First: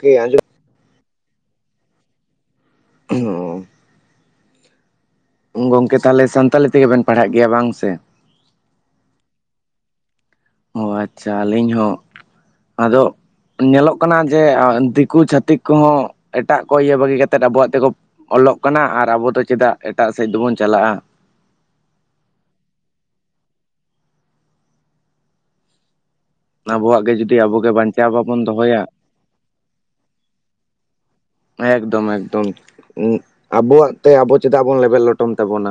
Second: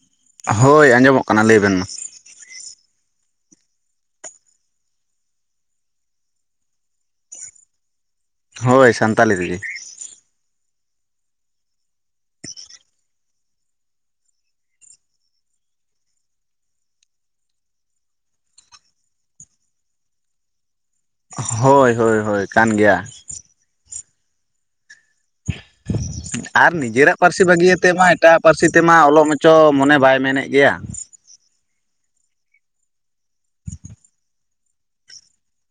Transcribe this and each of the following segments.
ᱠᱮ ᱟᱸᱡᱚᱢ ᱦᱳᱭ ᱟᱸᱡᱚᱢᱚᱜ ᱠᱟᱱᱟ ᱞᱟᱹᱭᱵᱮᱱ ᱢᱟ᱾ ᱚᱸᱻ ᱜᱚᱝᱠᱮ ᱛᱟᱦᱚᱞᱮ ᱥᱟᱱᱛᱟᱞᱤ ᱛᱮᱜᱮᱵᱮᱱ ᱯᱟᱲᱦᱟᱜ ᱜᱮᱭᱟ ᱵᱟᱝ ᱥᱮ? ᱦᱳᱭ ᱥᱟᱱᱛᱟᱞᱤ ᱛᱮᱜᱮ᱾ ᱚ ᱟᱪᱪᱷᱟ ᱟᱹᱞᱤᱧ ᱦᱚᱸ, ᱟᱫᱚ ᱧᱮᱞᱚᱜ ᱠᱟᱱᱟ ᱡᱮ ᱫᱤᱠᱩ ᱪᱷᱟᱹᱛᱤᱠ ᱠᱚᱦᱚᱸ ᱮᱴᱟᱜ ᱠᱚ ᱤᱭᱟᱹ ᱵᱟᱹᱜᱤ ᱠᱟ ᱠᱟᱛᱮᱫ ᱟᱵᱚᱣᱟᱜ ᱛᱮᱠᱚ ᱚᱞᱚᱜ ᱠᱟᱱᱟ ᱟᱨ ᱟᱵᱚ ᱫᱚ ᱪᱮᱫᱟᱜ ᱮᱴᱟᱜ ᱥᱮᱫ ᱫᱚᱵᱚᱱ ᱪᱟᱞᱟᱜᱼᱟ᱾ ᱦᱳᱭ ᱦᱳᱭ ᱦᱳᱭ ᱠᱟᱱ ᱜᱮᱭᱟ᱾ [inaudible] ᱟᱨ ᱟᱵᱚᱣᱟᱜ ᱱᱤᱡᱮᱨᱟᱜ ᱜᱮ ᱡᱩᱫᱤ ᱯᱟᱹᱨᱥᱤ ᱟᱵᱚᱜᱮ ᱵᱟᱹᱜᱤᱭᱟ ᱛᱮ ᱢᱟ ᱵᱟᱧᱪᱟᱣ ᱮᱴᱟᱜ ᱵᱟᱵᱚᱱ ᱯᱟᱹᱨᱥᱤ ᱫᱚᱦᱚᱭᱟ ᱛᱮᱢᱟ ᱚᱞᱚᱜ ᱢᱟᱪᱚ ᱢᱚᱱᱮ ᱵᱟᱭ ᱢᱮᱱᱮᱫ ᱜᱮᱭᱟ᱾ ᱮᱠᱫᱚᱢ ᱮᱠᱫᱚᱢ᱾ ᱟᱵᱚᱣᱟᱜ ᱛᱮ ᱟᱵᱚ ᱪᱮᱫᱟᱜ ᱵᱩᱱ ᱞᱮᱵᱮᱫ ᱞᱚᱴᱚᱢ ᱛᱟᱵᱚᱱᱟ᱾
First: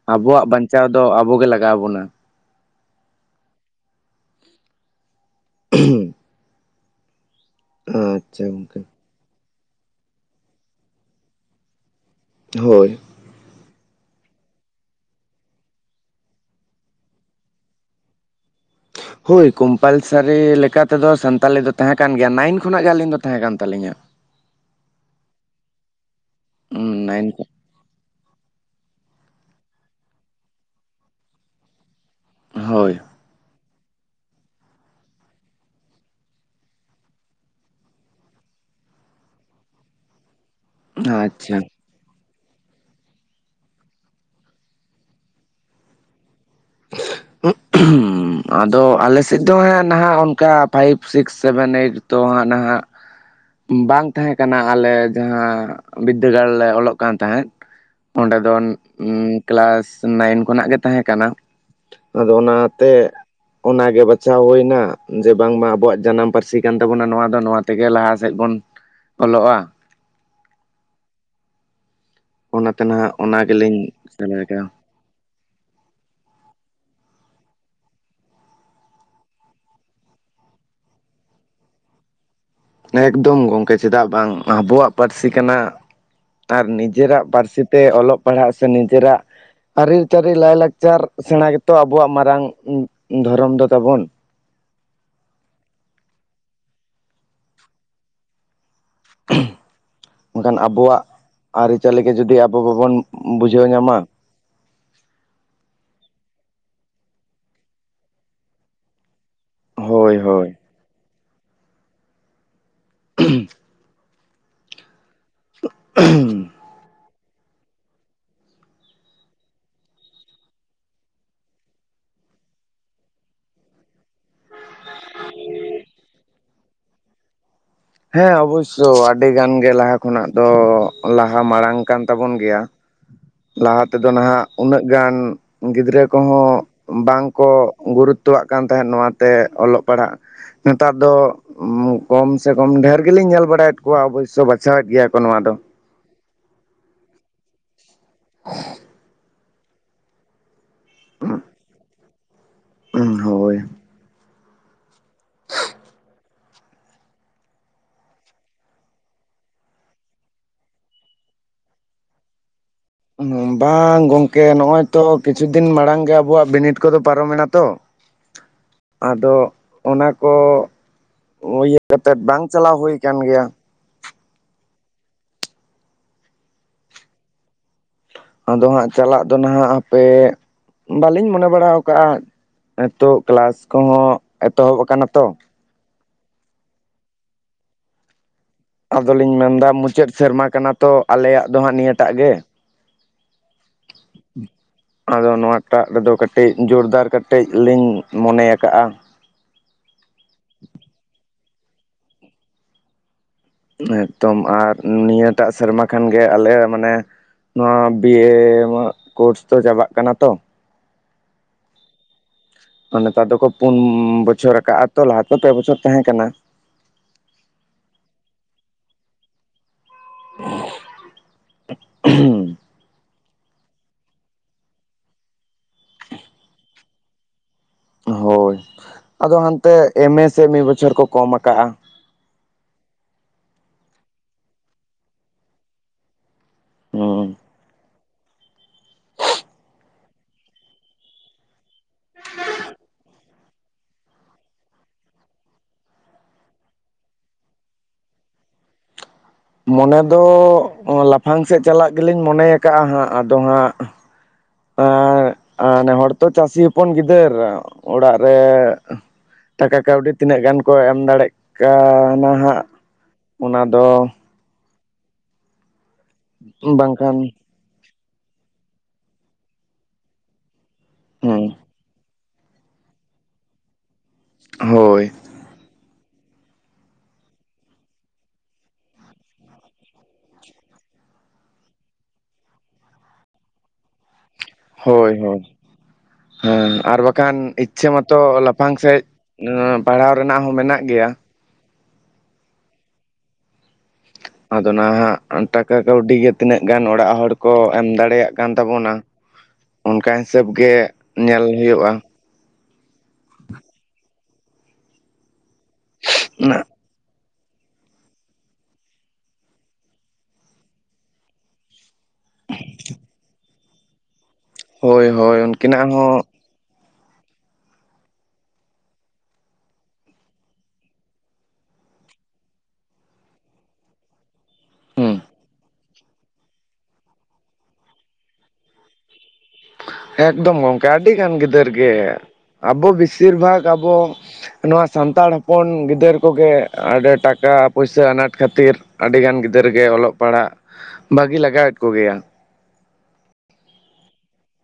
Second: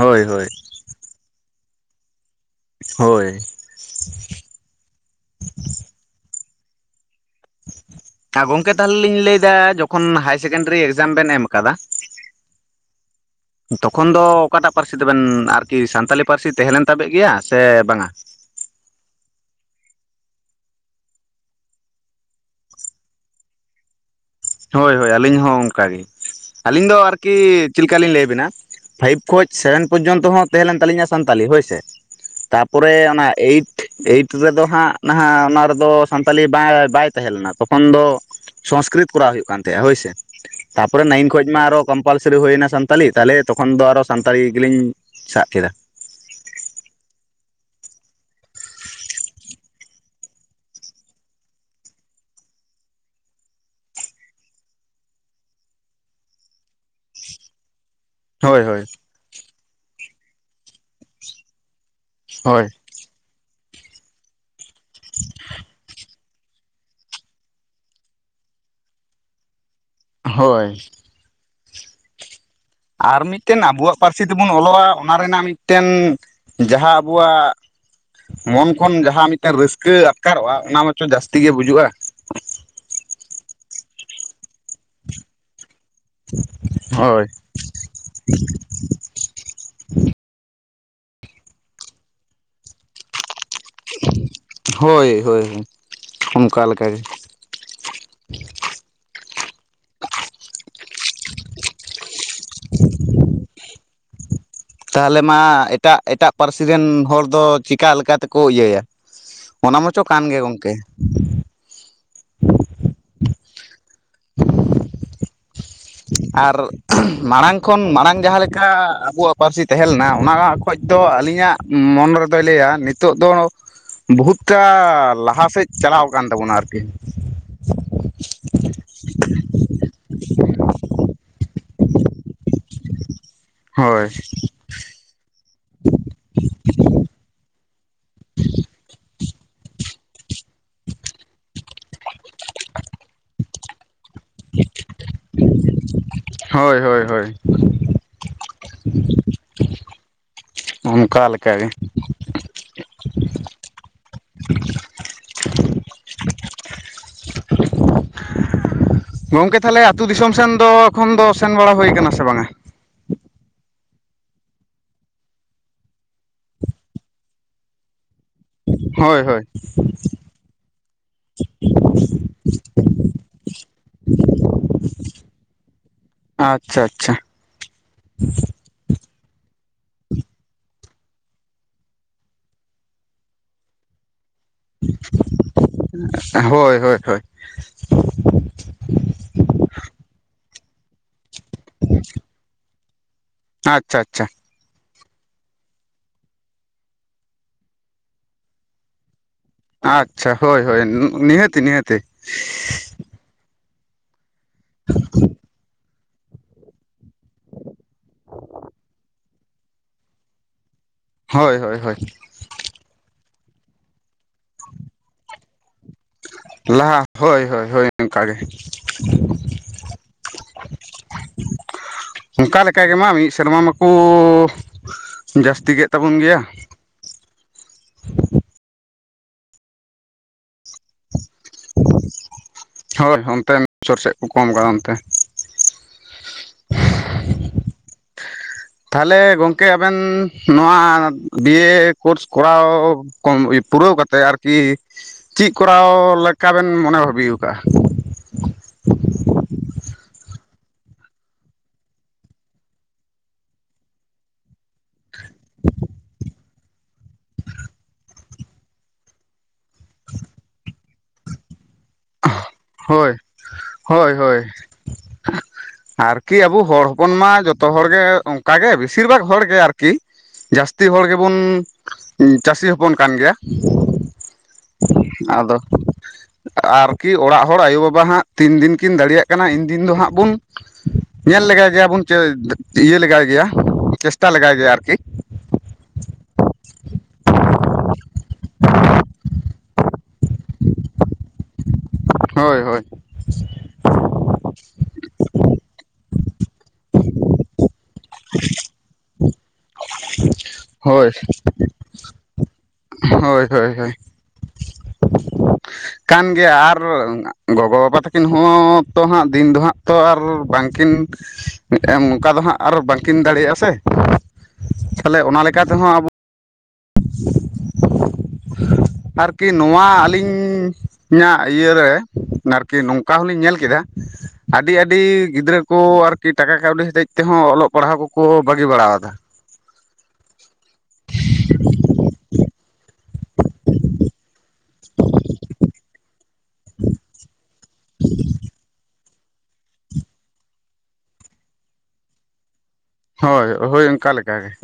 ᱦᱳᱭ ᱟᱵᱚᱣᱟᱜ ᱦᱳᱭ ᱵᱟᱧᱪᱟᱣ ᱫᱚ ᱟᱵᱚᱜᱮ ᱞᱟᱜᱟᱣ ᱵᱚᱱᱟ᱾ ᱦᱳᱭ᱾ [unintelligible] ᱟᱪᱪᱷᱟ ᱜᱚᱢᱠᱮ ᱜᱚᱝᱠᱮ ᱛᱟᱦᱚᱞᱮ ᱞᱤᱧ ᱞᱟᱹᱭᱫᱟ ᱡᱚᱠᱷᱚᱱ ᱦᱟᱭᱟᱨ ᱥᱮᱠᱮᱱᱰᱟᱨᱤ ᱮᱠᱡᱟᱢ ᱵᱮᱱ ᱮᱢ ᱠᱟᱫᱟ, ᱦᱳᱭ, ᱛᱚᱠᱷᱚᱱ ᱫᱚ ᱚᱠᱟᱴᱟᱜ ᱯᱟᱹᱨᱥᱤ ᱛᱮᱵᱮᱱ ᱟᱨᱠᱤ ᱥᱟᱱᱛᱟᱞᱤ ᱯᱟᱹᱨᱥᱤ ᱛᱟᱦᱮᱸ ᱞᱮᱮᱱ ᱛᱟᱵᱮᱜ ᱜᱮᱭᱟ ᱥᱮ ᱵᱟᱝᱟ? ᱦᱳᱭ ᱠᱚᱢᱯᱟᱞᱥᱟᱨᱤ ᱞᱮᱠᱟᱛᱮᱫᱚ ᱥᱟᱱᱛᱟᱞᱤ ᱫᱚ ᱛᱟᱦᱮᱸ ᱠᱟᱱ ᱜᱮᱭᱟ, ᱱᱟᱭᱤᱱ ᱠᱷᱚᱱᱟᱜ ᱜᱮ ᱟᱹᱞᱤᱧ ᱫᱚ ᱛᱟᱦᱮᱸ ᱠᱟᱱ ᱛᱟᱹᱞᱤᱧᱟ᱾ [inaudible] ᱦᱳᱭ ᱦᱳᱭ ᱟᱹᱞᱤᱧ ᱦᱚᱸ ᱚᱱ ᱠᱟᱜᱮ, ᱟᱹᱞᱤᱧ ᱫᱚ ᱱᱟᱭᱤᱱ ᱟᱨᱠᱤ ᱪᱮᱫᱠᱟ ᱞᱞᱤᱧ ᱞᱟᱹᱭᱟᱵᱤᱱᱟ ᱯᱷᱟᱭᱤᱵᱷ ᱠᱷᱚᱱ ᱥᱮᱵᱷᱮᱱ ᱯᱚᱨᱡᱚᱱᱛᱚ ᱦᱚᱸ ᱛᱟᱦᱮᱸ ᱞᱮᱱ ᱛᱟᱹᱞᱤᱧᱟ ᱥᱟᱱᱛᱟᱞᱤ ᱦᱳᱭᱥᱮ ᱛᱟᱯᱚᱨᱮ ᱦᱳᱭ ᱚᱱᱟ ᱮᱭᱤᱴ ᱮᱭᱤᱴ ᱨᱮᱫᱚ ᱦᱟᱸᱜ ᱱᱟᱦᱟᱜ ᱚᱱᱟ ᱨᱮᱫᱚ ᱥᱟᱱᱛᱟᱞᱤ ᱵᱟᱭ ᱛᱟᱦᱮᱸ ᱞᱮᱱᱟ ᱛᱚᱠᱷᱚᱱ ᱫᱚ ᱥᱚᱝᱥᱠᱨᱤᱛ ᱠᱚᱨᱟᱣ ᱦᱩᱭᱩᱜ ᱠᱟᱱ ᱛᱟᱦᱮᱫᱼᱟ ᱦᱳᱭᱥᱮ ᱛᱟᱯᱚᱨᱮ ᱱᱟᱭᱤᱱ ᱠᱷᱚᱱ ᱟᱪᱪᱷᱟ ᱢᱟ ᱟᱨᱚ ᱠᱚᱢᱯᱟᱞᱥᱟᱨᱤ ᱦᱩᱭᱱᱟ ᱥᱟᱱᱛᱟᱞᱤ ᱛᱟᱦᱚᱞᱮ ᱛᱚᱠᱷᱚᱱ ᱫᱚ ᱟᱨᱚ ᱥᱟᱱᱛᱟᱲᱤ ᱜᱮᱞᱤᱧ ᱥᱟᱵ ᱠᱮᱫᱟ᱾ ᱩᱸ [unintelligible] ᱟᱫᱚ ᱟᱞᱮ ᱥᱮᱫ ᱫᱚ ᱦᱟᱜ ᱱᱟᱦᱟᱜ ᱚᱱᱠᱟ ᱯᱷᱟᱭᱤᱵ ᱥᱤᱠᱥ ᱥᱮᱵᱷᱮᱱ ᱮᱭᱤᱴ ᱛᱚ ᱦᱟᱸᱜ ᱱᱟᱦᱟᱜ ᱵᱟᱝ ᱛᱟᱦᱮᱸ ᱠᱟᱱᱟ ᱟᱞᱮ ᱡᱟᱦᱟᱸ ᱵᱤᱫᱽᱫᱟᱹᱜᱟᱲ ᱞᱮ ᱚᱞᱚᱜ ᱠᱟᱱ ᱛᱟᱦᱮᱸᱫ᱾ ᱚᱸᱰᱮ ᱫᱚ ᱦᱳᱭ ᱦᱳᱭ ᱠᱮᱞᱟᱥ ᱱᱟᱭᱤᱱ ᱠᱷᱚᱱᱟᱜ ᱜᱮ ᱛᱟᱦᱮᱸ ᱠᱟᱱᱟ ᱟᱫᱚ ᱦᱳᱭ ᱚᱱᱟᱛᱮ ᱚᱱᱟᱜᱮ ᱵᱟᱪᱷᱟᱣ ᱦᱩᱭᱱᱟ ᱡᱮ ᱵᱟᱝᱢᱟ ᱟᱵᱚᱣᱟᱜ ᱡᱟᱱᱟᱢ ᱯᱟᱹᱨᱥᱤ ᱠᱟᱱ ᱛᱟᱵᱚᱱᱟ ᱱᱚᱶᱟ ᱫᱚ ᱱᱚᱶᱟ ᱛᱮᱜᱮ ᱞᱟᱦᱟ ᱥᱮᱫ ᱵᱚᱱ ᱚᱞᱚᱜᱼᱟ ᱦᱳᱭ ᱚᱱᱟᱛᱮ ᱱᱟᱦᱟᱜ ᱟᱨ ᱚᱱᱟ ᱢᱤᱫ ᱴᱮᱱ ᱜᱮᱞᱤᱧ ᱟᱵᱚᱣᱟᱜ ᱯᱟᱹᱨᱥᱤ ᱥᱮᱞᱟᱭ ᱛᱮᱵᱚᱱ ᱠᱟᱜᱼᱟ ᱚᱞᱚᱜᱼᱟ ᱚᱱᱟ ᱨᱮᱱᱟᱜ ᱢᱤᱫ ᱴᱮᱱ ᱡᱟᱦᱟᱸ ᱟᱵᱚᱣᱟᱜ ᱢᱚᱱ ᱠᱷᱚᱱ ᱡᱟᱦᱟᱸ ᱢᱤᱫ ᱴᱮᱱ ᱨᱟᱹᱥᱠᱟᱹ ᱟᱴᱠᱟᱨᱚᱜᱼᱟ ᱚᱱᱟ ᱢᱟᱛᱚ ᱡᱟᱹᱥᱛᱤ ᱜᱮ ᱵᱩᱡᱩᱜᱼᱟ᱾ ᱮᱠᱫᱚᱢ ᱜᱚᱝᱠᱮ ᱪᱮᱫᱟᱜ ᱵᱟᱝ ᱟᱵᱚᱣᱟᱜᱢ? ᱯᱟᱹᱨᱥᱤ ᱠᱟᱱᱟ ᱟᱨ ᱦᱳᱭ ᱱᱤᱡᱮᱨᱟᱜ ᱯᱟᱹᱨᱥᱤ ᱛᱮ ᱚᱞᱚᱜ ᱯᱟᱲᱦᱟᱜ ᱥᱮ ᱱᱤᱡᱮᱨᱟᱜ ᱟᱹᱨᱤᱪᱟᱹᱞᱤ ᱞᱟᱭᱼᱞᱟᱠᱪᱟᱨ ᱥᱮᱬᱟ ᱜᱮᱛᱚ ᱟᱵᱚᱣᱟᱜ ᱢᱟᱨᱟᱝ ᱫᱷᱚᱨᱚᱢ ᱫᱚ ᱛᱟᱵᱚᱱ ᱦᱳᱭ ᱦᱳᱭ ᱦᱳᱭ ᱚᱱᱠᱟ ᱞᱮᱠᱟ ᱜᱮ ᱢᱮᱱᱠᱷᱟᱱ ᱟᱵᱚᱣᱟᱜ ᱟᱹᱨᱤᱪᱟᱹᱞᱤ ᱜᱮ ᱡᱩᱫᱤ ᱟᱵᱚ ᱵᱟᱵᱚᱱ ᱵᱩᱡᱷᱟᱹᱣ ᱧᱟᱢᱟ ᱛᱟᱦᱚᱞᱮ ᱢᱟ ᱮᱴᱟᱜ ᱮᱴᱟᱜ ᱯᱟᱹᱨᱥᱤ ᱨᱮᱱ ᱦᱚᱲᱫᱚ ᱪᱮᱠᱟ ᱛᱮᱠᱚ ᱤᱭᱟᱹᱭᱟ ᱚᱱᱟ ᱢᱟᱪᱚ ᱦᱳᱭ ᱠᱟᱱ ᱜᱮ ᱦᱳᱭ ᱜᱚᱝᱠᱮ ᱦᱸ ᱟᱨ ᱢᱟᱲᱟᱝ ᱠᱷᱚᱱ ᱢᱟᱲᱟᱝ ᱡᱟᱦᱟᱸᱞᱮ ᱞᱮᱠᱟ ᱟᱵᱚᱣᱟᱜ ᱯᱟᱹᱨᱥᱤ ᱛᱟᱦᱮᱸᱞᱮᱱᱟ ᱚᱱᱟ ᱠᱷᱚᱱ ᱫᱚ ᱟᱹᱞᱤᱧᱟᱜ ᱢᱚᱱᱮ ᱨᱮᱫᱚᱭ ᱞᱟᱹᱭᱟ ᱱᱤᱛᱚᱜ ᱫᱚ ᱵᱚᱦᱩᱛᱴᱟᱜ ᱞᱟᱦᱟᱥᱮᱫ ᱪᱟᱞᱟᱣ ᱟᱠᱟᱱ ᱛᱟᱵᱚᱱᱟ ᱟᱨᱠᱤ ᱦᱮᱸ ᱚᱵᱚᱥᱳ ᱟᱹᱰᱤ ᱜᱟᱱ ᱜᱮ ᱞᱟᱦᱟ ᱠᱷᱚᱱᱟᱜ ᱫᱚ ᱞᱟᱦᱟ ᱢᱟᱲᱟᱝ ᱠᱟᱱ ᱛᱟᱵᱚᱱ ᱜᱮᱭᱟ ᱞᱟᱦᱟ ᱦᱳᱭ ᱛᱮᱫᱚ ᱱᱟᱦᱟᱜ ᱩᱱᱟᱹᱜ ᱜᱟᱱ ᱜᱤᱫᱽᱨᱟᱹ ᱠᱚᱦᱚᱸ ᱵᱟᱝᱠᱚ ᱜᱩᱨᱩᱛᱚᱣᱟᱜ ᱠᱟᱱ ᱛᱟᱦᱮᱸᱫ ᱱᱚᱣᱟᱛᱮ ᱚᱞᱚᱜ ᱯᱟᱲᱦᱟᱜ ᱱᱮᱛᱟᱨ ᱫᱚ ᱠᱚᱢ ᱥᱮ ᱠᱚᱢ ᱰᱷᱮᱨ ᱜᱮᱞᱤᱧ ᱧᱮᱞ ᱵᱟᱲᱟᱭᱮᱫ ᱠᱚᱣᱟ ᱚᱵᱚᱥᱳᱭ ᱵᱟᱪᱷᱟᱣᱮᱫ ᱜᱮᱭᱟ ᱠᱚ ᱱᱚᱶᱟ ᱫᱚ ᱦᱳᱭ ᱦᱳᱭ ᱦᱳᱭ [inaudible] ᱚᱱᱠᱟ ᱞᱮᱠᱟ ᱜᱮ ᱩᱸ ᱦᱳᱭ ᱜᱚᱝᱠᱮ ᱛᱟᱦᱚᱞᱮ ᱟᱹᱛᱩ ᱫᱤᱥᱚᱢ ᱥᱮᱱ ᱫᱚ ᱮᱠᱷᱚᱱ ᱫᱚ ᱥᱮᱱ ᱵᱟᱲᱟ ᱦᱩᱭᱟᱠᱟᱱᱟ ᱥᱮ ᱵᱟᱝᱟ? ᱵᱟᱝ ᱜᱚᱝᱠᱮ ᱱᱚᱜᱚᱭ ᱛᱚ ᱠᱤᱪᱷᱩ ᱫᱤᱱ ᱢᱟᱲᱟᱝ ᱜᱮ ᱟᱵᱚᱣᱟᱜ ᱵᱤᱱᱤᱰ ᱠᱚᱫᱚ ᱯᱟᱨᱚᱢᱮᱱᱟ ᱛᱚ ᱦᱳᱭ ᱟᱫᱚ ᱦᱳᱭ ᱚᱱᱟ ᱠᱚ ᱤᱭᱟᱹ ᱠᱟᱛᱮᱫ ᱵᱟᱝ ᱪᱟᱞᱟᱣ ᱦᱩᱭ ᱟᱠᱟᱱ ᱜᱮᱭᱟ [inaudible] ᱟᱪᱪᱷᱟ ᱟᱪᱷᱟ [inaudible] ᱟᱫᱚ ᱦᱟᱸᱜ ᱪᱟᱞᱟᱜ ᱫᱚ ᱱᱟᱦᱟᱜ ᱦᱟᱯᱮ ᱵᱟᱹᱞᱤᱧ ᱢᱚᱱᱮ ᱵᱟᱲᱟ ᱟᱠᱟᱫᱼᱟ ᱱᱤᱛᱚᱜ ᱠᱮᱞᱟᱥ ᱠᱚᱦᱚᱸ ᱮᱛᱚᱦᱚᱵ ᱟᱠᱟᱱᱟ ᱛᱚ ᱦᱳᱭ ᱦᱳᱭ ᱦᱳᱭ ᱟᱫᱚᱞᱤᱧ ᱢᱮᱱᱫᱟ ᱢᱩᱪᱟᱹᱫ ᱥᱮᱨᱢᱟ ᱠᱟᱱᱟ ᱛᱚ ᱟᱞᱮᱭᱟᱜ ᱫᱚ ᱦᱟᱸᱜ ᱱᱤᱭᱟᱹᱴᱟᱜ ᱜᱮ ᱟᱪᱪᱷᱟ ᱟᱪᱪᱷᱟ ᱟᱫᱚ ᱱᱚᱶᱟᱴᱟᱜ ᱨᱮᱫᱚ ᱠᱟᱹᱴᱤᱡ ᱡᱳᱨᱫᱟᱨ ᱠᱟᱴᱤᱡ ᱞᱤᱧ ᱢᱚᱱᱮᱟᱠᱟᱜᱼᱟ ᱟᱪᱪᱷᱟ ᱦᱳᱭ ᱦᱳᱭ ᱱᱤᱦᱟᱹᱛᱤ ᱱᱤᱦᱟᱹᱛᱤ ᱮᱠᱫᱚᱢ ᱟᱨ ᱱᱤᱭᱟᱹᱴᱟᱜ ᱥᱮᱨᱢᱟ ᱠᱷᱟᱱ ᱜᱮ ᱟᱞᱮ ᱢᱟᱱᱮ ᱱᱚᱣᱟ ᱵᱤᱭᱮ ᱠᱚᱨᱥ ᱫᱚ ᱪᱟᱵᱟᱜ ᱠᱟᱱᱟ ᱛᱚ ᱾ ᱦᱳᱭ ᱦᱳᱭ ᱦᱳᱭ ᱚᱱᱮᱛᱚ ᱟᱫᱚᱠᱚ ᱯᱩᱱ ᱵᱚᱪᱷᱚᱨ ᱟᱠᱟᱼᱟ ᱛᱚ ᱞᱟᱦᱟ ᱛᱮ ᱯᱮ ᱵᱚᱪᱷᱚᱨ ᱛᱟᱦᱮᱸ ᱠᱟᱱᱟ ᱾ ᱞᱟᱦᱟ ᱦᱳᱭ ᱦᱳᱭ ᱦᱳᱭ ᱚᱱᱠᱟᱜ ᱜᱮ ᱚᱱᱠᱟ ᱞᱮᱠᱟ ᱜᱮᱢᱟ ᱢᱤᱫ ᱥᱮᱨᱢᱟ ᱢᱟ ᱾ ᱠᱚᱚ ᱡᱟᱹᱥᱛᱤ ᱠᱮᱫ ᱛᱟᱵᱚᱱ ᱜᱮᱭᱟ ᱾ ᱦᱳᱭ ᱟᱫᱚ ᱦᱟᱱᱛᱮᱮ ᱮᱢᱮ ᱥᱮ ᱢᱤᱫ ᱵᱚᱪᱷᱚᱨ ᱠᱚ ᱠᱚᱢ ᱟᱠᱟᱜᱼᱟ ᱦᱳᱭ ᱚᱱᱛᱮ ᱢᱤᱫᱪᱷᱚᱨ ᱥᱮᱫ ᱠᱚ ᱠᱚᱢ ᱟᱠᱟᱫᱟ ᱚᱱᱛᱮ ᱾ ᱦᱩᱸ ᱛᱟᱦᱚᱞᱮ ᱜᱚᱝᱠᱮ ᱟᱵᱮᱱᱱ ᱱᱚᱣᱟ ᱵᱤᱭᱮ ᱠᱚᱨᱥ ᱠᱚᱨᱟᱣ ᱾ ᱠᱚᱢ ᱯᱩᱨᱟᱹᱣ ᱠᱟᱛᱮᱫ ᱟᱨᱠᱤ ᱪᱮᱫ ᱠᱚᱨᱟᱣ ᱞᱮᱠᱟ ᱵᱮᱱ ᱢᱚᱱᱮ ᱵᱷᱟᱹᱵᱤ ᱣᱠᱟᱼᱟ ᱾ ᱢᱚᱱᱮ ᱫᱚᱚ ᱞᱟᱯᱷᱟᱝ ᱥᱮᱫ ᱪᱟᱞᱟᱜ ᱜᱮᱞᱤᱧ ᱢᱚᱱᱮ ᱟᱠᱟᱜᱼᱟ ᱦᱟᱸᱜ ᱟᱫᱚ ᱦᱟᱸᱜ ᱦᱚᱲᱛᱚ ᱪᱟᱹᱥᱤ ᱦᱚᱯᱚᱱ ᱜᱤᱫᱽᱨ ᱚᱲᱟᱜ ᱨᱮ ᱾ ᱴᱟᱠᱟ ᱠᱟᱹᱣᱰᱤ ᱛᱤᱱᱟᱹᱜ ᱜᱟᱱ ᱠᱚ ᱮᱢ ᱫᱟᱲᱮᱜ ᱠᱟᱟ ᱦᱳᱭ ᱦᱳᱭ ᱦᱳᱭ ᱟᱨᱠᱤ ᱟᱵᱚ ᱦᱚᱲ ᱦᱚᱯᱚᱱ ᱵᱟᱝᱠᱷᱟᱱ ᱢᱟ ᱡᱚ ᱛᱚ ᱦᱚᱲ ᱜᱮ ᱚᱱᱠᱟᱜᱮ ᱵᱮᱥᱤᱨ ᱵᱷᱟᱜ ᱦᱚᱲᱜᱮ ᱟᱨᱠᱤ ᱡᱟ. ᱥᱛᱤ ᱦᱚᱲ ᱦᱩᱸ ᱜᱮᱵᱚᱱ ᱪᱟᱹᱥᱤ ᱦᱚᱯᱚᱱ ᱠᱟᱱ ᱜᱮᱭᱟ ᱦᱳᱭ ᱟᱫᱚ ᱟᱨ ᱠᱤ ᱚᱲᱟᱜ ᱦᱚᱲ ᱟᱭᱳ ᱵᱟᱵᱟ ᱦᱟᱸᱜ ᱛᱤᱱ ᱫᱤᱱ ᱠᱤᱱ ᱫᱟᱲᱮᱭᱟᱜ ᱠᱟᱱᱟ ᱤᱱ ᱫᱤᱱ ᱫᱚ ᱦᱟᱸᱜ ᱵᱚᱱ ᱧᱮᱞ ᱞᱮᱜᱟᱭ ᱜᱮᱭᱟᱵᱚᱱ ᱪᱮ ᱤᱭᱟᱹ ᱞᱮᱜᱟᱭ ᱜᱮᱭᱟ ᱪᱮᱥᱴᱟ ᱞᱮᱜᱟᱭ ᱾ ᱦᱳᱭ ᱦᱳᱭ ᱦᱮᱸ ᱟᱨ ᱵᱟᱠᱷᱟᱱ ᱤᱪᱪᱷᱟᱹ ᱢᱟᱛᱚ ᱞᱟᱯᱷᱟᱝ ᱥᱮᱜ ᱯᱟᱲᱦᱟᱣ ᱨᱮᱱᱟᱜ ᱦᱚᱸ ᱢᱮᱱᱟᱜ ᱜᱮᱭᱟ ᱦᱳᱭ ᱦᱳᱭ ᱟᱫᱚ ᱱᱟᱦᱟᱜ ᱴᱟᱠᱟ ᱠᱟᱣᱰᱤ ᱜᱮ ᱛᱤᱱᱟᱹᱜ ᱜᱟᱱ ᱚᱲᱟᱜ ᱦᱚᱲ ᱠᱚ ᱮᱢ ᱫᱟᱲᱮᱭᱟᱜ ᱠᱟᱱ ᱛᱟᱵᱚᱱᱟ ᱾ ᱚᱱᱠᱟ ᱦᱤᱥᱟᱹᱵ ᱜᱮ ᱦᱳᱭ ᱧᱮᱞ ᱦᱩᱭᱩᱼᱟ ᱦᱳᱭ ᱦᱳᱭ ᱦᱳᱭ ᱠᱟᱱ ᱜᱮᱭᱟ ᱟᱨ ᱜᱚᱜᱚ ᱵᱟᱵᱟ ᱛᱟᱠᱤᱱ ᱦᱚᱸ ᱛᱚ ᱦᱟᱸᱜ ᱫᱤᱱ ᱫᱚ ᱦᱟᱸᱜ ᱛᱚ ᱟᱨ ᱵᱟᱝᱠᱤᱱ ᱚᱱᱠᱟ ᱫᱚ ᱦᱟᱸᱜ ᱟᱨ ᱵᱟᱝᱠᱤᱱ ᱫᱟᱲᱮᱭᱟᱜᱼᱟ ᱥᱮ ᱦᱳᱭ ᱪᱷᱮᱞᱮ ᱦᱳᱭ ᱚᱱᱟ ᱞᱮᱠᱟ ᱩᱱᱠᱤᱱᱟᱜ ᱛᱮᱦᱚᱸ ᱟᱵᱚ ᱦᱚᱸ [unintelligible] ᱟᱨᱠᱤ ᱱᱚᱣᱟ ᱟᱹᱞᱤᱧ ᱧᱟᱜ ᱤᱭᱟᱹ ᱨᱮ ᱱᱟᱨᱠᱤ ᱱᱚᱝᱠᱟ ᱦᱚᱞᱤᱧ ᱧᱮᱞ ᱠᱮᱫᱟ ᱾ ᱟᱰᱤ ᱟᱰᱤ ᱦᱩᱸ ᱜᱤᱫᱽᱨᱟᱹ ᱠᱚ ᱟᱨᱠᱤ ᱴᱟᱠᱟ ᱠᱟᱣᱰᱤ ᱦᱚᱛᱮᱡ ᱛᱮᱦᱚᱸ ᱚᱞᱚᱜ ᱯᱟᱲᱦᱟᱣ ᱠᱚᱠᱚ ᱵᱟᱜᱤ ᱵᱟᱲᱟᱣᱫᱟ ᱾ ᱮᱠᱫᱚᱢ ᱜᱚᱝᱠᱮ ᱟᱰᱤ ᱜᱟᱱ ᱜᱤᱫᱟᱹᱨ ᱜᱮ ᱟᱵᱚ ᱵᱮᱥᱤᱨ ᱵᱷᱟᱜᱽ ᱟᱵᱚ ᱾ ᱱᱚᱣᱟ ᱥᱟᱱᱛᱟᱲ ᱦᱚᱯᱚᱱ ᱜᱤᱫᱟᱹᱨ ᱠᱚᱜᱮ ᱟᱰᱮ ᱴᱟᱠᱟ ᱯᱩᱭᱥᱟᱹ ᱟᱱᱟᱴ ᱠᱷᱟᱹᱛᱤᱨ ᱾ ᱟᱰᱤᱜᱟᱱ ᱜᱤᱫᱟᱹᱨ ᱜᱮ ᱚᱞᱚᱜ ᱯᱟᱲᱦᱟᱜ ᱵᱟᱜᱤ ᱞᱟᱜᱟᱣᱮᱫ ᱠᱚᱜᱮᱭᱟ ᱾ ᱦᱳᱭ ᱦᱳᱭ ᱚᱱᱠᱟ ᱞᱮ ᱞᱮᱠᱟ ᱜᱮ ᱾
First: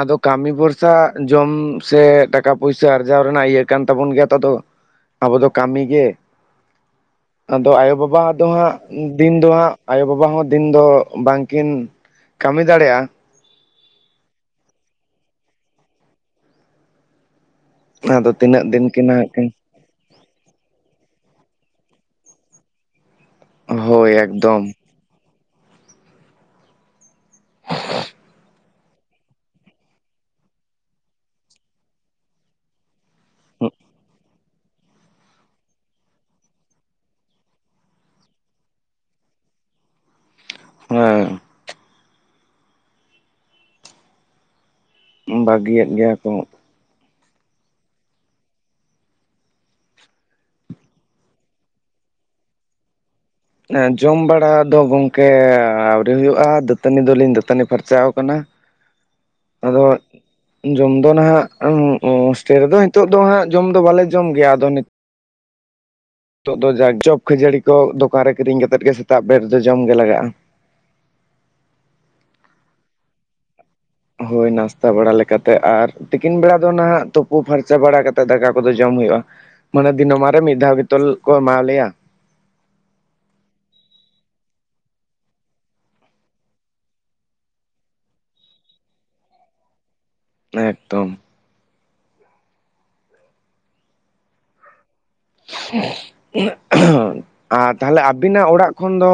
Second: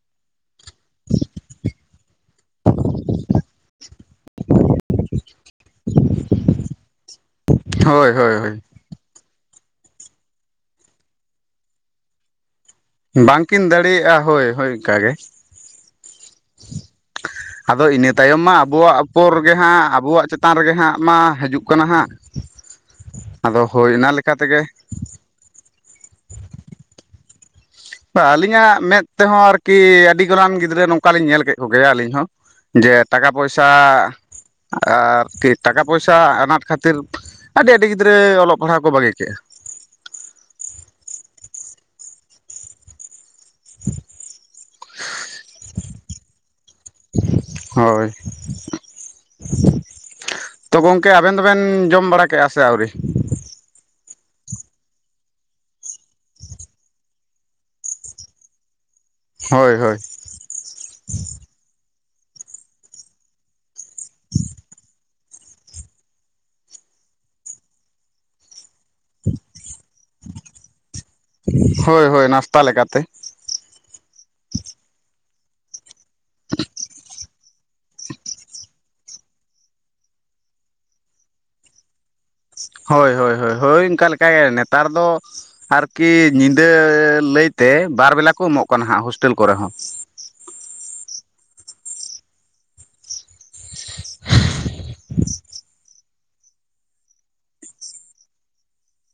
ᱟᱫᱚ ᱠᱟ. ᱢᱤ ᱵᱚᱨᱥᱟ ᱡᱚᱢ ᱥᱮ ᱴᱟᱠᱟ ᱯᱩᱭᱥᱟ ᱟᱨᱡᱟᱣ ᱨᱮᱱᱟᱜ ᱤᱭᱟᱹ ᱠᱟᱱ ᱛᱟᱵᱚᱱ ᱜᱮᱭᱟ ᱛᱚ ᱫᱚ ᱾ ᱟᱵᱚ ᱫᱚ ᱠᱟᱹᱢᱤ ᱜᱮ ᱟᱫᱚ ᱟᱭᱳ ᱦᱳᱭ ᱵᱟᱵᱟ ᱦᱳᱭ ᱫᱚ ᱦᱳᱭ ᱦᱟᱸᱜ ᱾ ᱫᱤᱱ ᱫᱚ ᱦᱟᱸᱜ ᱟᱭᱳ ᱵᱟᱵᱟ ᱦᱚᱸ ᱫᱤᱱ ᱫᱚ ᱵᱟᱝᱠᱤᱱ ᱠᱟ. ᱢᱤ ᱫᱟᱲᱮᱜᱼᱟ ᱾ ᱵᱟᱝᱠᱤᱱ ᱫᱟᱲᱮᱭᱟᱜᱼᱟ ᱦᱳᱭ ᱦᱳᱭ ᱚᱸᱠᱟ ᱜᱮ ᱾ ᱟᱫᱚ ᱤᱱᱟᱹ ᱛᱟᱭᱚᱢ ᱢᱟ ᱛᱤᱱᱟᱹᱜ ᱫᱤᱱ ᱟᱵᱚᱣᱟᱜ ᱠᱤᱱ ᱦᱟᱸᱜ ᱩᱯᱚᱨ ᱠᱤᱱ ᱜᱮ ᱦᱟᱸᱜ ᱟᱵᱚᱣᱟᱜ ᱪᱮᱫ ᱾ ᱪᱮᱛᱟᱱ ᱨᱮᱜᱮ ᱦᱟᱸᱜ ᱢᱟ ᱦᱤᱡᱩᱜ ᱠᱟᱱᱟ ᱦᱟᱸᱜ ᱟᱫᱚ ᱦᱳᱭ ᱚᱱᱟ ᱞᱮᱠᱟ ᱛᱮᱜᱮ ᱾ ᱟᱞᱤᱧᱟᱜ ᱢᱮᱫ ᱾ ᱛᱮᱦᱚᱸ ᱟᱨᱠᱤ ᱟᱰᱤ ᱜᱚᱞᱟᱱ ᱜᱤᱫᱽᱨᱟᱹ ᱱᱚᱝᱠᱟᱞᱤᱧ ᱧᱮᱞ ᱠᱮᱫ ᱠᱚᱜᱮᱭᱟ ᱟᱞᱤᱧ ᱦᱚᱸ ᱾ ᱡᱮ ᱴᱟᱠᱟ ᱯᱚᱭᱥᱟ ᱦᱮᱸ ᱾ ᱟᱨᱠᱤ ᱴᱟᱠᱟ ᱯᱚᱭᱥᱟ ᱟᱱᱟᱴ ᱠᱷᱟᱛᱤᱨ ᱟᱰᱤ ᱟᱰᱤ ᱜᱤᱫᱽᱨᱟᱹ ᱚᱞᱚᱜ ᱯᱟᱲᱦᱟᱣ ᱠᱚ ᱵᱟᱹᱜᱤ ᱠᱮᱜᱼᱟ ᱦᱩᱸ ᱾ [unintelligible] ᱵᱟᱜᱤᱭᱮᱫ ᱜᱮᱭᱟ ᱠᱚ᱾ ᱦᱳᱭ᱾ ᱛᱚ ᱜᱚᱝᱠᱮ ᱟᱵᱮᱱ ᱫᱚᱵᱮᱱ ᱡᱚᱢ ᱵᱟᱲᱟ ᱠᱮᱜᱼᱟ ᱥᱮ ᱟᱹᱣᱨᱤ? ᱡᱚᱢ ᱵᱟᱲᱟ ᱫᱚ ᱜᱚᱝᱠᱮ ᱟᱣᱨᱤ ᱦᱩᱭᱩᱜᱼᱟ ᱫᱟᱹᱛᱟᱹᱱᱤ ᱫᱚᱞᱤᱧ ᱫᱟᱹᱛᱟᱹᱱᱤ ᱯᱷᱟᱨᱪᱟᱣ ᱟᱠᱟᱱᱟ᱾ ᱦᱳᱭ ᱟᱫᱚ ᱦᱳᱭ ᱡᱚᱢ ᱫᱚ ᱱᱟᱦᱟᱜ ᱦᱳᱥᱴᱮᱞ ᱨᱮᱫᱚ ᱱᱤᱛᱚᱜ ᱫᱚ ᱦᱟᱸᱜ ᱡᱚᱢ ᱫᱚ ᱵᱟᱞᱮ ᱡᱚᱢ ᱜᱮᱭᱟ ᱟᱫᱚ ᱱᱤᱛᱚᱜ ᱫᱚ ᱡᱟ ᱪᱚᱯ ᱠᱷᱟᱹᱡᱟᱹᱲᱤ ᱠᱚ ᱫᱚᱠᱟᱱ ᱨᱮ ᱠᱤᱨᱤᱧ ᱠᱟᱛᱮᱫ ᱜᱮ ᱥᱮᱛᱟᱜ ᱯᱟᱣᱟᱨ ᱨᱮ ᱫᱚ ᱡᱚᱢ ᱜᱮ ᱞᱟᱜᱟᱜᱼᱟ᱾ ᱦᱳᱭ ᱦᱳᱭ ᱱᱟᱥᱛᱟ ᱞᱮᱠᱟᱛᱮ᱾ ᱦᱳᱭ ᱱᱟᱥᱛᱟ ᱵᱟᱲᱟ ᱞᱮᱠᱟᱛᱮ ᱟᱨ ᱛᱤᱠᱤᱱ ᱵᱮᱲᱟ ᱫᱚ ᱱᱟᱦᱟᱜ ᱛᱩᱯᱩ ᱯᱷᱟᱨᱪᱟ ᱵᱟᱲᱟ ᱠᱟᱛᱮ ᱫᱟᱠᱟ ᱠᱚᱫᱚ ᱡᱚᱢ ᱦᱩᱭᱩᱜᱼᱟ ᱢᱟᱱᱮ ᱫᱤᱱᱚᱢᱟᱱ ᱨᱮ ᱢᱤᱫ ᱫᱷᱟᱣ ᱜᱮᱛᱚ ᱠᱚ ᱮᱢᱟᱣ ᱞᱮᱭᱟ᱾ ᱦᱳᱭ ᱦᱳᱭ ᱦᱳᱭ ᱦᱳᱭ ᱚᱱᱠᱟ ᱞᱮᱠᱟ ᱜᱮ ᱱᱮᱛᱟᱨ ᱫᱚ ᱟᱨᱠᱤ ᱧᱤᱫᱟᱹ ᱞᱟᱹᱭᱛᱮ ᱵᱟᱨ ᱵᱮᱞᱟ ᱠᱚ ᱮᱢᱚᱜ ᱠᱟᱱᱟ ᱦᱟᱸᱜ ᱦᱳᱥᱴᱮᱞ ᱠᱚᱨᱮ ᱦᱚᱸ᱾ ᱮᱠᱫᱚᱢ [unintelligible] ᱟᱨ ᱛᱟᱦᱞᱮ ᱟᱵᱤᱱᱟᱜ ᱚᱲᱟᱜ ᱠᱷᱚᱱ ᱫᱚ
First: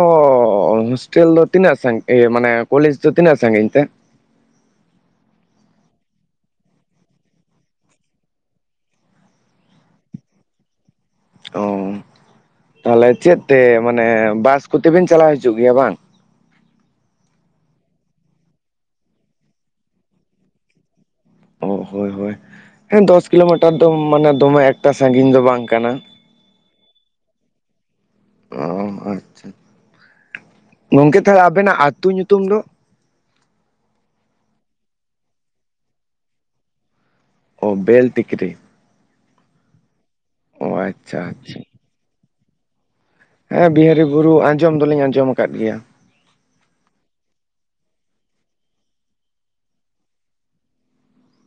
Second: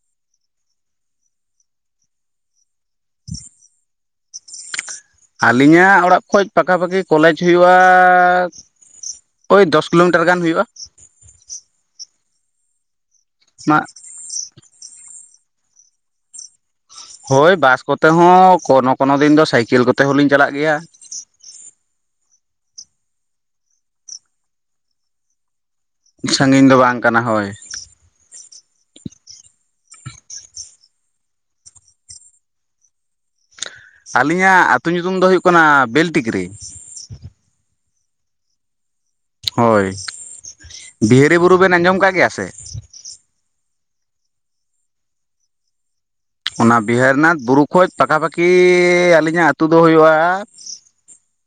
ᱦᱳᱥᱴᱮᱞ ᱫᱚ ᱛᱤᱱᱟᱹᱜ ᱥᱟᱸ ᱤᱭᱟᱹ ᱢᱟᱱᱮ ᱠᱚᱞᱮᱡ ᱫᱚ ᱛᱤᱱᱟᱹᱜ ᱥᱟᱸᱜᱤᱧ ᱛᱮ? ᱟᱞᱤᱧᱟᱜ ᱚᱲᱟᱜ ᱠᱷᱚᱡ ᱯᱟᱠᱷᱟ ᱯᱟᱠᱷᱤ ᱠᱚᱞᱮᱡ ᱦᱩᱭᱩᱜᱼᱟᱻᱟ ᱳᱭ ᱫᱚᱥ ᱠᱤᱞᱳᱢᱤᱴᱟᱨ ᱜᱟᱱ ᱦᱩᱭᱩᱜᱼᱟ᱾ ᱚ ᱛᱟᱞᱦᱮ ᱪᱮᱫ ᱛᱮ ᱢᱟᱱᱮ ᱵᱟᱥ ᱠᱚᱛᱮᱵᱤᱱ ᱪᱟᱞᱟᱣ ᱦᱤᱡᱩᱜ ᱜᱮᱭᱟ ᱵᱟᱝ ᱦᱳᱭ ᱵᱟᱥ ᱠᱚᱛᱮ ᱦᱚᱸ ᱠᱚᱱᱚ ᱠᱚᱱᱚ ᱫᱤᱱ ᱫᱚ ᱥᱟᱭᱠᱮᱞ ᱠᱚᱛᱮ ᱦᱚᱞᱤᱧ ᱪᱟᱞᱟᱜ ᱜᱮᱭᱟ᱾ ᱚ ᱦᱳᱭ ᱦᱳᱭ ᱦᱮᱸ ᱫᱚᱥ ᱠᱤᱞᱳᱢᱤᱴᱟᱨ ᱫᱚ ᱢᱟᱱᱮ ᱫᱚᱢᱮ ᱮᱠᱴᱟ ᱥᱟᱸᱜᱤᱧ ᱫᱚ ᱵᱟᱝ ᱠᱟᱱᱟ᱾ ᱥᱟᱸᱜᱤᱧ ᱫᱚ ᱵᱟᱝ ᱠᱟᱱᱟ ᱦᱚᱭ᱾ ᱚ ᱟᱪᱪᱷᱟ ᱜᱚᱝᱠᱮ ᱛᱟᱦᱚᱞᱮ ᱟᱵᱮᱱᱟᱜ ᱟᱛᱩ ᱧᱩᱛᱩᱢ ᱫᱚ? ᱟᱹᱞᱤᱧᱟᱜ ᱟᱛᱩ ᱧᱩᱛᱩᱢ ᱫᱚ ᱦᱩᱭᱩᱜ ᱠᱟᱱᱟ ᱵᱤᱞᱴᱤᱠᱨᱤ᱾ ᱚ ᱵᱮᱞᱴᱤᱠᱨᱤ ᱦᱳᱭ ᱚ ᱟᱪᱪᱷᱟ ᱵᱤᱦᱨᱤ ᱵᱩᱨᱩ ᱟᱪᱪᱷᱟ ᱵᱮᱱ ᱟᱸᱡᱚᱢ ᱠᱟᱜ ᱜᱮᱭᱟ ᱥᱮ ᱦᱮᱸ ᱵᱤᱦᱟᱹᱨᱤ ᱵᱩᱨᱩ ᱟᱸᱡᱚᱢ ᱫᱚᱞᱤᱧ ᱟᱸᱡᱚᱢ ᱠᱟᱫ ᱜᱮᱭᱟ᱾ ᱚᱱᱟ ᱵᱤᱦᱟᱨᱤᱱᱟᱛ ᱵᱩᱨᱩ ᱠᱷᱚᱡ ᱯᱟᱠᱷᱟ ᱯᱟᱠᱤ ᱟᱞᱤᱧᱟᱜ ᱟᱛᱩ ᱫᱚ ᱦᱩᱭᱩᱜᱼᱟ᱾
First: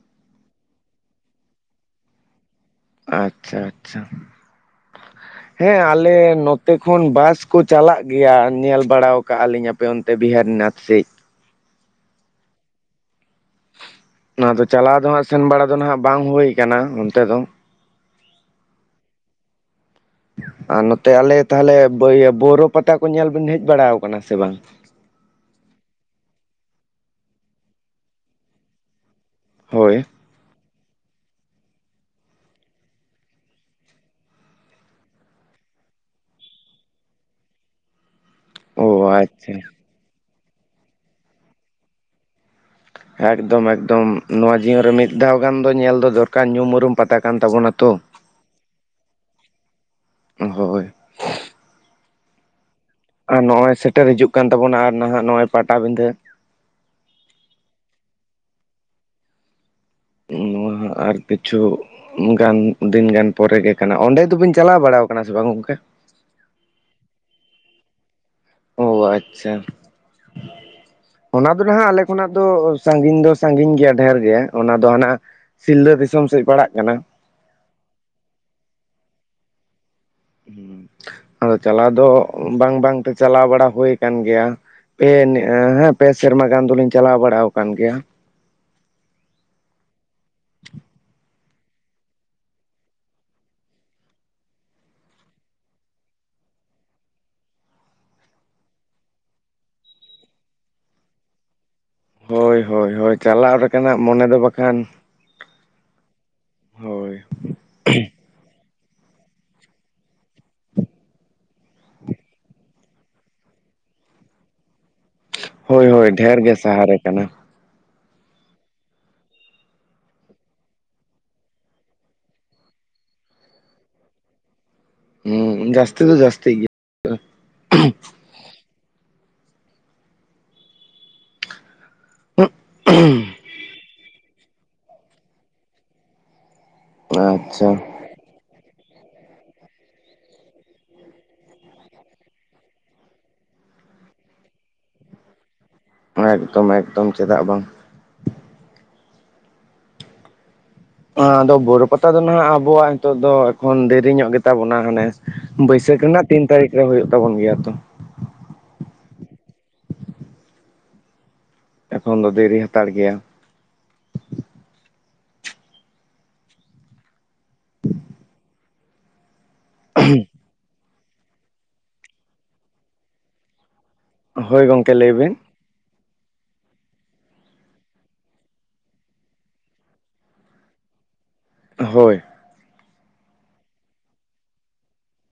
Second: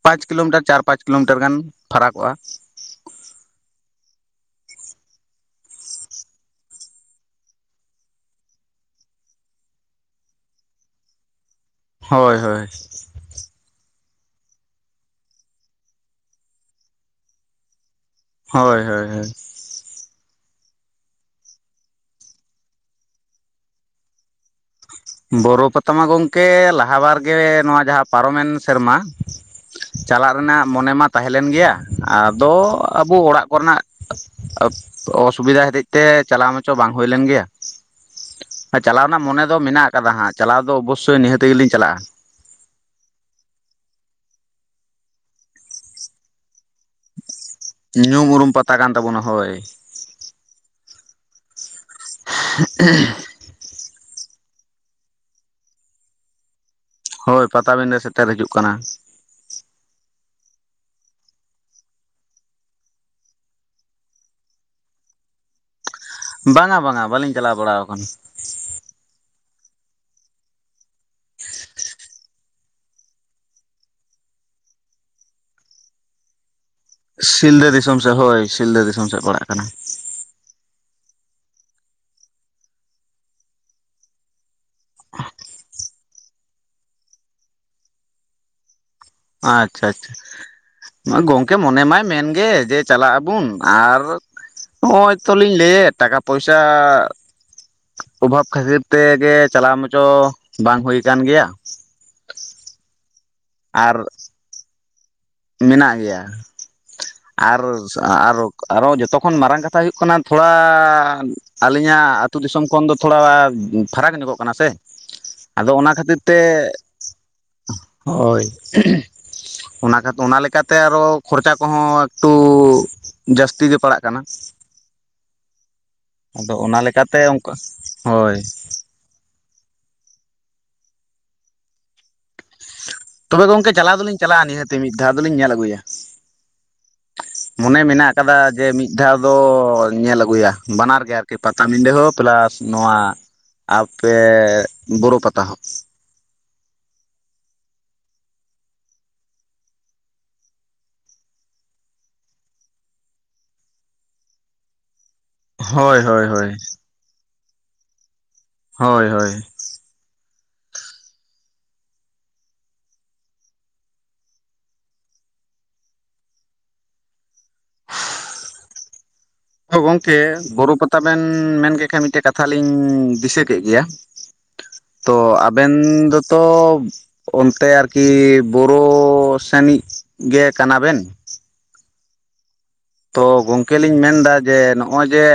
ᱯᱟᱸᱪ ᱠᱤᱞᱳᱢᱤᱴᱟᱨ ᱪᱟᱨ ᱯᱟᱸᱪ ᱠᱤᱞᱳᱢᱤᱴᱟᱨ ᱜᱟᱱ ᱯᱷᱟᱨᱟᱠᱚᱜᱼᱟ᱾ ᱟᱪᱪᱷᱟ ᱟᱪᱪᱷᱟ ᱦᱮᱸ ᱟᱞᱮ ᱱᱚᱛᱮ ᱠᱷᱚᱱ ᱵᱟᱥ ᱠᱚ ᱪᱟᱞᱟᱜ ᱜᱮᱭᱟ ᱧᱮᱞ ᱵᱟᱲᱟᱣ ᱠᱟᱜᱼ ᱞᱤᱧ᱾ ᱯᱮ ᱚᱱᱛᱮ ᱵᱤᱦᱟᱨᱤᱱᱟᱛ ᱥᱮᱜ ᱦᱳᱭ ᱦᱳᱭ ᱚᱱᱟ ᱫᱚ ᱪᱟᱞᱟᱣ ᱫᱚᱦᱟᱸᱜ ᱥᱮᱱ ᱵᱟᱲᱟ ᱫᱚ ᱱᱟᱸᱜ ᱵᱟᱝ ᱦᱩᱭ ᱠᱟᱱᱟ ᱚᱱᱛᱮ ᱫᱚ ᱦᱳᱭ ᱦᱳᱭ ᱦᱳᱭ ᱟᱨ ᱱᱚᱛᱮ ᱟᱞᱮ ᱛᱟᱦᱮᱞᱮ ᱵᱟᱹᱭ ᱵᱟᱹᱣᱨᱟᱹ ᱯᱟᱛᱟ ᱠᱚ ᱧᱮᱞ ᱵᱮᱱ ᱦᱮᱡ ᱵᱟᱲᱟᱣ ᱠᱟᱱᱟ ᱥᱮ ᱵᱟᱝ ᱵᱳᱨᱳ ᱯᱟᱛᱟ ᱢᱟ ᱜᱚᱝᱠᱮ ᱞᱟᱦᱟ ᱵᱟᱨᱜᱮ ᱱᱚᱣᱟ ᱡᱟᱦᱟ ᱯᱟᱨᱚᱢᱮᱱ ᱥᱮᱨᱢᱟ ᱦᱳᱭ ᱪᱟᱞᱟᱜ ᱨᱮᱱᱟᱜ ᱢᱚᱱᱮ ᱢᱟ ᱛᱟᱦᱮ ᱞᱮᱱ ᱜᱮᱭᱟ ᱟᱫᱚ ᱟᱵᱚ ᱚᱲᱟᱜ ᱠᱚᱨᱮᱱᱟᱜ ᱟᱹᱯ ᱚᱥᱵᱤᱫᱟ ᱦᱟᱹᱛᱮᱡ ᱛᱮ ᱪᱟᱞᱟᱣ ᱢᱟᱪᱚ ᱵᱟᱝ ᱦᱩᱭᱞᱮᱱ ᱜᱮᱭᱟ [unintelligible] ᱪᱟᱞᱟᱣ ᱨᱮᱱᱟᱜ ᱢᱚᱱᱮ ᱫᱚ ᱟᱪᱪᱷᱟ ᱢᱮᱱᱟᱜ ᱠᱟᱫᱟ ᱦᱟᱸᱜ ᱪᱟᱞᱟᱣ ᱫᱚ ᱚᱵᱚᱥᱥᱳᱭ ᱱᱤᱦᱟᱹᱛᱤ ᱜᱮᱞᱤᱧ ᱪᱟᱞᱟᱜᱼᱟ᱾ ᱮᱠᱫᱚᱢ ᱮᱠᱫᱚᱢ ᱱᱚᱣᱟ ᱡᱤᱭᱚᱱ ᱨᱮ ᱢᱤᱫ ᱫᱷᱟᱣ ᱜᱟᱱ ᱫᱚ ᱧᱮᱞ ᱫᱚ ᱫᱚᱨᱠᱟᱨ ᱧᱩᱢ ᱩᱨᱩᱢ ᱯᱟᱛᱟ ᱠᱟᱱ ᱛᱟᱵᱚᱱᱟᱛᱚ᱾ ᱧᱩᱢ ᱩᱨᱩᱢ ᱯᱟᱛᱟ ᱠᱟᱱ ᱛᱟᱵᱚᱱᱟ ᱦᱳᱭ᱾ ᱦᱳᱭ [unintelligible] ᱟᱨ ᱱᱚᱜᱼᱚᱭ ᱥᱮᱴᱮᱨ ᱦᱤᱡᱩᱜ ᱠᱟᱱ ᱛᱟᱵᱚᱱᱟ ᱟᱨ ᱱᱟ ᱦᱟᱸᱜ ᱱᱚᱜᱼᱚᱭ ᱯᱟᱴᱟᱵᱤᱸᱫᱷᱟᱹ᱾ ᱦᱳᱭ ᱯᱟᱛᱟᱵᱤᱸᱫᱟᱹ ᱥᱮᱛᱮᱨ ᱦᱤᱡᱩᱜ ᱠᱟᱱᱟ ᱱᱚᱶᱟ ᱟᱨ ᱠᱤᱪᱷᱩ ᱜᱟᱱ ᱫᱤᱱ ᱜᱟᱱ ᱯᱚᱨᱮ ᱜᱮ ᱠᱟᱱᱟ ᱚᱸᱰᱮ ᱫᱚᱵᱤᱱ ᱪᱟᱞᱟᱣ ᱵᱟᱲᱟᱣ ᱠᱟᱱᱟ ᱥᱮ ᱵᱟᱝ ᱜᱚᱝᱠᱟ ᱵᱟᱝᱟ ᱵᱟᱝᱟ ᱵᱟᱞᱤᱧ ᱪᱟᱞᱟᱣ ᱵᱟᱲᱟ ᱠᱟᱱᱟ ᱳᱻ ᱟᱪᱪᱷᱟ [inaudible] ᱚᱱᱟ ᱫᱚ ᱱᱟᱜ ᱟᱞᱮ ᱠᱷᱚᱱᱟᱜ ᱫᱚ ᱥᱟᱸᱜᱤᱧ ᱫᱚ ᱥᱟᱸᱜᱤᱧ ᱜᱮᱭᱟ ᱰᱷᱹᱮᱨ ᱜᱮ ᱚᱱᱟ ᱫᱚ ᱦᱟᱱᱟ ᱥᱤᱞᱫᱟᱹ ᱫᱤᱥᱚᱢ ᱥᱮᱫ ᱯᱟᱲᱟᱜ ᱠᱟᱱᱟ ᱥᱤᱞᱫᱟᱹ ᱫᱤᱥᱚᱢ ᱥᱮᱜ ᱦᱳᱭ ᱥᱤᱞᱫᱟᱹ ᱫᱤᱥᱚᱢ ᱥᱮᱫ ᱯᱟᱲᱟᱜ ᱠᱟᱱᱟ ᱦᱩᱸᱻ ᱟᱫᱚ ᱪᱟᱞᱟᱣ ᱫᱚ ᱵᱟᱝ ᱵᱟᱝᱛᱮ ᱪᱟᱞᱟᱣ ᱵᱟᱲᱟ ᱦᱩᱭ ᱠᱟᱱ ᱜᱮᱭᱟ ᱯᱮᱱ ᱦᱮᱸ ᱯᱮ ᱥᱮᱨᱢᱟ ᱜᱟᱱ ᱫᱚᱞᱤᱧ ᱪᱟᱞᱟᱣ ᱵᱟᱲᱟᱣ ᱠᱟᱱ ᱜᱮᱭᱟ ᱟᱪᱪᱷᱟ ᱟᱪᱪᱷᱟ ᱜᱚᱝᱠᱮ ᱢᱚᱱᱮ ᱢᱟᱭ ᱢᱮᱱᱜᱮ ᱡᱮ ᱪᱟᱞᱟᱜ ᱟᱵᱚᱱ ᱟᱨ ᱱᱚᱜᱼᱚᱭ ᱛᱚᱞᱤᱧ ᱞᱟᱹᱭᱮᱫ ᱴᱟᱠᱟ ᱯᱳᱭᱥᱟ ᱳᱵᱷᱟᱵ ᱠᱷᱟᱛᱤᱨ ᱛᱮ ᱜᱮ ᱪᱟᱞᱟᱣ ᱢᱟᱪᱚ ᱵᱟᱝ ᱦᱩᱭ ᱠᱟᱱ ᱜᱮᱭᱟ ᱦᱳᱭ ᱦᱳᱭ ᱦᱳᱭ ᱪᱟᱞᱟᱜ ᱟᱨ ᱞᱮᱠᱟᱱᱟᱜ ᱢᱚᱱᱮ ᱫᱚ ᱵᱟᱠᱷᱟᱱ ᱢᱮᱱᱟᱜ ᱜᱮᱭᱟ ᱦᱳᱭ ᱟᱨᱥ ᱟᱨ ᱟᱨᱚ ᱡᱚᱛᱚᱠᱷᱚᱱ ᱢᱟᱨᱟᱝ ᱠᱟᱛᱷᱟ ᱦᱩᱭᱩᱜ ᱠᱟᱱᱟ ᱛᱷᱚᱲᱟᱻ ᱟᱹᱞᱤᱧᱟᱜ ᱟᱛᱩ ᱫᱤᱥᱚᱢ ᱠᱷᱚᱱ ᱫᱚ ᱛᱷᱳᱲᱟ ᱯᱷᱟᱨᱟᱠ ᱧᱚᱜᱚᱜ ᱠᱟᱱᱟ ᱥᱮ ᱟᱫᱚ ᱦᱳᱭ ᱚᱱᱟ ᱦᱳᱭ ᱠᱷᱟᱛᱤᱨ ᱛᱮ ᱰᱷᱮᱨ ᱜᱮ ᱥᱟᱦᱟᱨᱮ ᱠᱟᱱᱟ ᱦᱳᱭ ᱚᱱᱟ ᱠᱷᱟᱛ ᱚᱱᱟ ᱞᱮᱠᱟᱛᱮ ᱟᱨᱚ ᱠᱷᱚᱨᱪᱟ ᱠᱚᱦᱚᱸ ᱨᱳᱻ ᱡᱟᱥᱛᱤ ᱜᱮ ᱯᱟᱲᱟᱜ ᱠᱟᱱᱟ ᱦᱩᱸ ᱡᱟᱹᱥᱛᱤ ᱫᱚ ᱟᱫᱚ ᱡᱟᱹᱥᱛᱤ ᱚᱱᱟᱞᱮᱠᱟᱛᱮ ᱚᱝᱠᱟᱜ ᱼᱼ ᱦᱳᱭ ᱜᱮᱭᱟ ᱛᱚᱵᱮ ᱜᱚᱝᱠᱮ ᱪᱟᱞᱟᱣ ᱫᱚᱞᱤᱧ ᱪᱟᱞᱟᱜᱼᱟ ᱱᱤᱦᱟᱹᱛᱤ ᱢᱤᱫ ᱫᱷᱟᱣ ᱫᱚᱞᱤᱧ ᱧᱮᱞ ᱟᱹᱜᱩᱭᱟ ᱟᱪᱪᱷᱟ ᱢᱚᱱᱮ ᱢᱮᱱᱟᱜ ᱠᱟᱫᱟ ᱡᱮ ᱢᱤᱫ ᱫᱷᱟᱣ ᱫᱚ ᱧᱮᱞ ᱟᱹᱜᱩᱭᱟ ᱵᱟᱱᱟᱨ ᱜᱮ ᱟᱨᱠᱤ ᱯᱟᱛᱟᱵᱤᱸᱰᱷᱟᱹ ᱦᱚᱸ ᱯᱞᱟᱥ ᱱᱚᱶᱟ ᱟᱯᱮ ᱵᱩᱨᱩ ᱯᱟᱛᱟ ᱦᱚᱸ ᱮᱠᱫᱚᱢ ᱮᱠᱫᱚᱢ ᱪᱮᱫᱟᱜ ᱵᱟᱝ ᱟᱫᱚ ᱵᱚᱨᱚ ᱯᱟᱛᱟ ᱫᱚ ᱱᱟᱦᱟᱜ ᱟᱵᱚᱣᱟᱜ ᱱᱤᱛᱚᱜ ᱫᱚ ᱮᱠᱷᱚᱱ ᱫᱮᱨᱤ ᱧᱚᱜ ᱜᱮᱛᱟ ᱵᱚᱱᱟ ᱦᱟᱱᱮ ᱦᱳᱭ ᱵᱟᱹᱭᱥᱟᱹᱠᱷ ᱨᱮᱱᱟᱜ ᱦᱳᱭ ᱛᱤᱱ ᱦᱳᱭ ᱛᱟᱹᱨᱤᱠᱷ ᱨᱮ ᱦᱩᱭᱩᱜ ᱛᱟᱵᱚᱱ ᱜᱮᱭᱟ ᱛᱚ ᱦᱳᱭ ᱦᱳᱭ ᱮᱠᱷᱚᱱ ᱫᱚ ᱫᱮᱨᱤ ᱦᱟᱛᱟᱲ ᱜᱮᱭᱟ ᱛᱚ ᱜᱚᱝᱠᱮ ᱵᱩᱨᱩᱚ ᱯᱟᱛᱟᱵᱮᱱ ᱢᱮᱱ ᱠᱮ ᱠᱷᱟᱱ ᱢᱤᱫᱴᱮᱱ ᱠᱟᱛᱷᱟ ᱞᱤᱧ ᱫᱤᱥᱟᱹ ᱠᱮᱫ ᱜᱮᱭᱟ ᱦᱳᱭ ᱜᱚᱝᱠᱮ ᱞᱟᱹᱭ ᱛᱚ ᱵᱤᱱ ᱟᱵᱮᱱ ᱫᱚᱛᱚ ᱚᱱᱛᱮ ᱟᱨᱠᱤ ᱵᱩᱨᱩ ᱥᱮᱱᱤᱡ ᱜᱮ ᱠᱟᱱᱟᱵᱮᱱ ᱦᱳᱭ ᱛᱚ ᱜᱚᱝᱠᱮ ᱞᱤᱧ ᱢᱮᱱᱫᱟ ᱡᱮ ᱱᱚᱜᱼᱚᱭ ᱡᱮ